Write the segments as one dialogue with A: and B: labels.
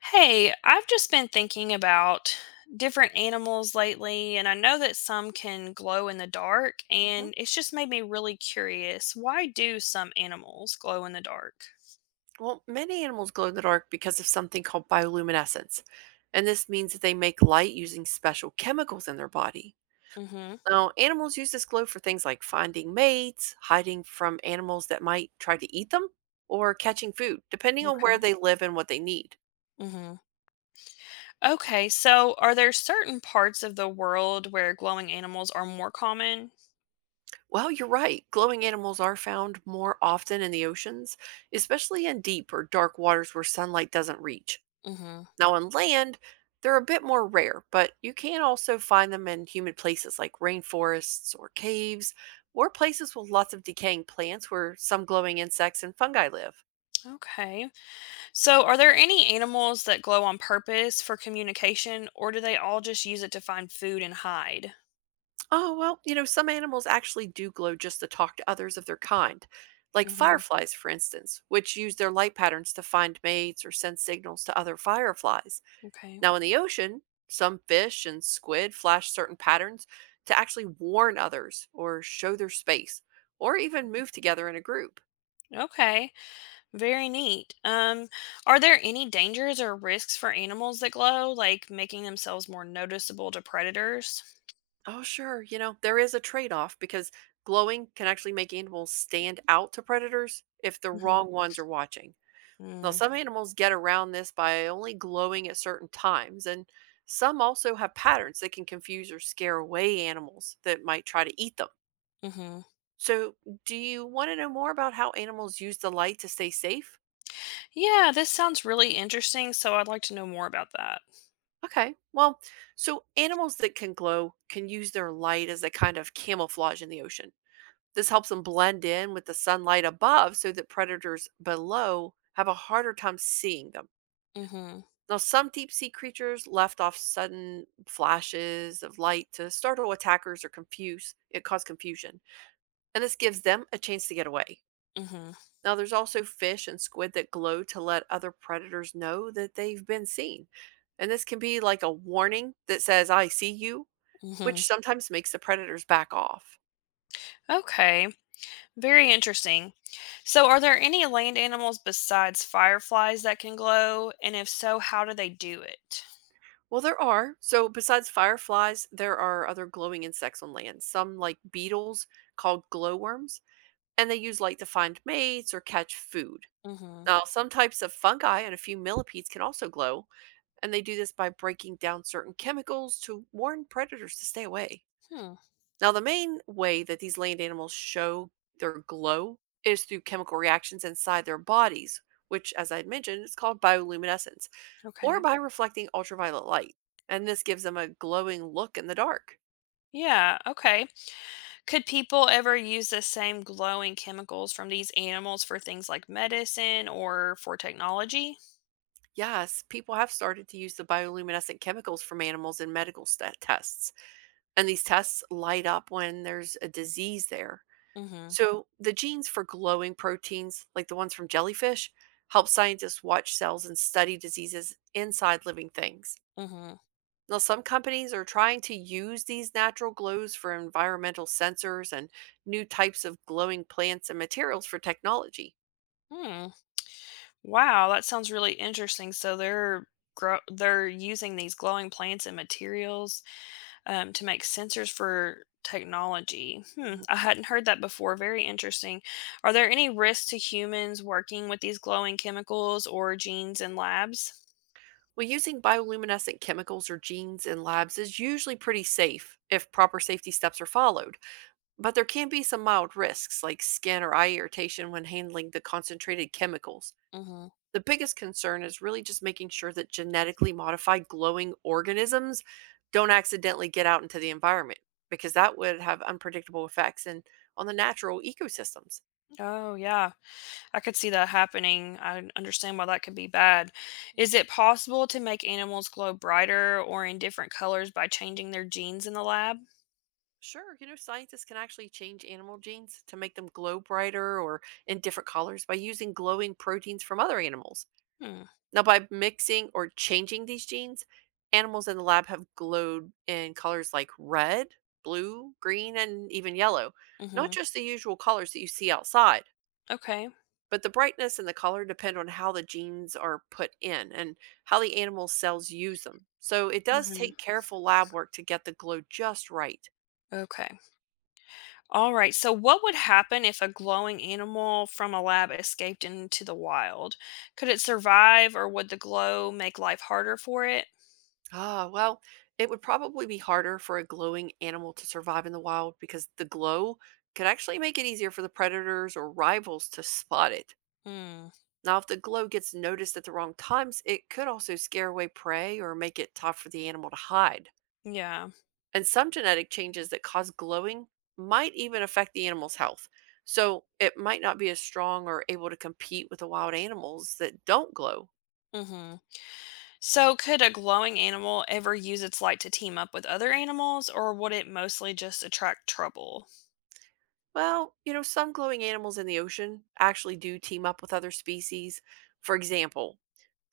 A: Hey, I've just been thinking about different animals lately, and I know that some can glow in the dark,
B: Mhm.
A: and it's just made me really curious. Why do some animals glow in the dark?
B: Well, many animals glow in the dark because of something called bioluminescence, and this means that they make light using special chemicals in their body.
A: Mm-hmm.
B: Now, animals use this glow for things like finding mates, hiding from animals that might try to eat them, or catching food, depending on where
A: Okay.
B: they live and what they need.
A: Mm-hmm. Okay, so are there certain parts of the world where glowing animals are more common?
B: Well, you're right. Glowing animals are found more often in the oceans, especially in deep or dark waters where sunlight doesn't reach.
A: Mm-hmm.
B: Now, on land, they're a bit more rare, but you can also find them in humid places like rainforests or caves or places with lots of decaying plants where some glowing insects and fungi live.
A: Okay. So are there any animals that glow on purpose for communication, or do they all just use it to find food and hide?
B: Oh, well, some animals actually do glow just to talk to others of their kind, like
A: Mm-hmm.
B: fireflies, for instance, which use their light patterns to find mates or send signals to other fireflies.
A: Okay.
B: Now, in the ocean, some fish and squid flash certain patterns to actually warn others or show their space or even move together in a group.
A: Okay. Very neat. Are there any dangers or risks for animals that glow, like making themselves more noticeable to predators?
B: Oh, sure, there is a trade off because glowing can actually make animals stand out to predators if the
A: Hmm.
B: wrong ones are watching. Now, some animals get around this by only glowing at certain times, and some also have patterns that can confuse or scare away animals that might try to eat them.
A: Mm-hmm.
B: So, do you want to know more about how animals use the light to stay safe?
A: Yeah, this sounds really interesting, so I'd like to know more about that.
B: Okay. Well, so animals that can glow can use their light as a kind of camouflage in the ocean. This helps them blend in with the sunlight above so that predators below have a harder time seeing them.
A: Hmm.
B: Now, some deep sea creatures left off sudden flashes of light to startle attackers or confuse it cause confusion, and this gives them a chance to get away.
A: Hmm.
B: Now, there's also fish and squid that glow to let other predators know that they've been seen. And this can be like a warning that says, I see you,
A: Hmm.
B: which sometimes makes the predators back off.
A: Okay, very interesting. So, are there any land animals besides fireflies that can glow? And if so, how do they do it?
B: Well, there are. So, besides fireflies, there are other glowing insects on land, some like beetles called glowworms, and they use light to find mates or catch food.
A: Hmm.
B: Now, some types of fungi and a few millipedes can also glow, and they do this by breaking down certain chemicals to warn predators to stay away.
A: Hmm.
B: Now, the main way that these land animals show their glow is through chemical reactions inside their bodies, which, as I had mentioned, is called bioluminescence, or
A: Okay.
B: by reflecting ultraviolet light, and this gives them a glowing look in the dark.
A: Yeah, okay. Could people ever use the same glowing chemicals from these animals for things like medicine or for technology?
B: Yes, people have started to use the bioluminescent chemicals from animals in medical tests, and these tests light up when there's a disease there.
A: Mhm.
B: So, the genes for glowing proteins, like the ones from jellyfish, help scientists watch cells and study diseases inside living things.
A: Mhm.
B: Now, some companies are trying to use these natural glows for environmental sensors and new types of glowing plants and materials for technology.
A: Hmm. Wow, that sounds really interesting. So they're using these glowing plants and materials to make sensors for technology. Hmm.
B: Mhm.
A: I hadn't heard that before. Very interesting. Are there any risks to humans working with these glowing chemicals or genes in labs?
B: Well, using bioluminescent chemicals or genes in labs is usually pretty safe if proper safety steps are followed, but there can be some mild risks like skin or eye irritation when handling the concentrated chemicals.
A: Mhm.
B: The biggest concern is really just making sure that genetically modified glowing organisms don't accidentally get out into the environment because that would have unpredictable effects and on the natural ecosystems.
A: Oh, yeah. I could see that happening. I understand why that could be bad. Is it possible to make animals glow brighter or in different colors by changing their genes in the lab?
B: Sure, scientists can actually change animal genes to make them glow brighter or in different colors by using glowing proteins from other animals.
A: Hmm.
B: Now, by mixing or changing these genes, animals in the lab have glowed in colors like red, blue, green, and even yellow. Not
A: Hmm.
B: just the usual colors that you see outside,
A: Okay.
B: but the brightness and the color depend on how the genes are put in and how the animal cells use them. So it does
A: Hmm.
B: take careful lab work to get the glow just right.
A: Okay. All right. So, what would happen if a glowing animal from a lab escaped into the wild? Could it survive, or would the glow make life harder for it?
B: Ah, well, it would probably be harder for a glowing animal to survive in the wild because the glow could actually make it easier for the predators or rivals to spot it.
A: Hmm.
B: Now, if the glow gets noticed at the wrong times, it could also scare away prey or make it tough for the animal to hide.
A: Yeah.
B: And some genetic changes that cause glowing might even affect the animal's health. So it might not be as strong or able to compete with the wild animals that don't glow.
A: Hmm. So, could a glowing animal ever use its light to team up with other animals, or would it mostly just attract trouble?
B: Well, some glowing animals in the ocean actually do team up with other species. For example,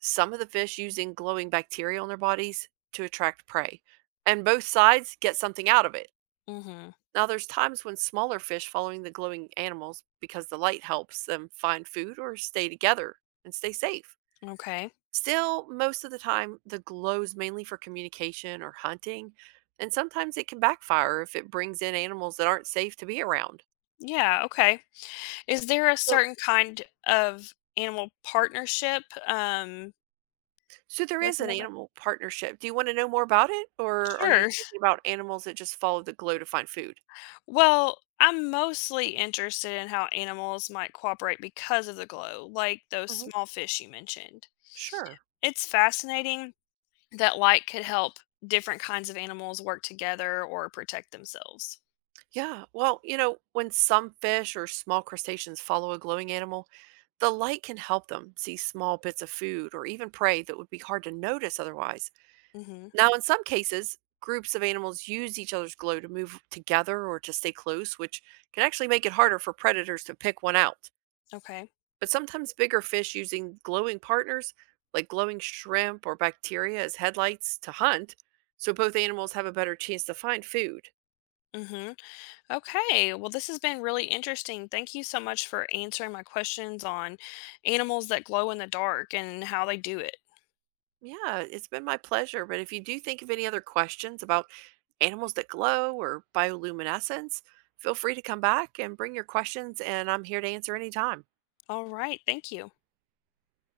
B: some of the fish using glowing bacteria on their bodies to attract prey, and both sides get something out of it.
A: Hmm.
B: Now, there's times when smaller fish following the glowing animals because the light helps them find food or stay together and stay safe.
A: Okay.
B: Still, most of the time, the glow's mainly for communication or hunting, and sometimes it can backfire if it brings in animals that aren't safe to be around.
A: Yeah. Okay. Is there a
B: So
A: certain kind of animal partnership
B: So there
A: that I
B: is
A: can
B: an
A: know about?
B: animal partnership. Do you wanna know more about it, or are you
A: Sure.
B: thinking about animals that just follow the glow to find food?
A: Well, I'm mostly interested in how animals might cooperate because of the glow, like those
B: Mhm.
A: small fish you mentioned.
B: Sure.
A: It's fascinating that light could help different kinds of animals work together or protect themselves.
B: Yeah, well, when some fish or small crustaceans follow a glowing animal, the light can help them see small bits of food or even prey that would be hard to notice otherwise.
A: Mhm.
B: Now, in some cases, groups of animals use each other's glow to move together or to stay close, which can actually make it harder for predators to pick one out.
A: Okay.
B: But sometimes bigger fish using glowing partners, like glowing shrimp or bacteria, as headlights to hunt, so both animals have a better chance to find food.
A: Mhm. Okay. Well, this has been really interesting. Thank you so much for answering my questions on animals that glow in the dark and how they do it.
B: Yeah, it's been my pleasure. But if you do think of any other questions about animals that glow or bioluminescence, feel free to come back and bring your questions, and I'm here to answer anytime.
A: All right. Thank you.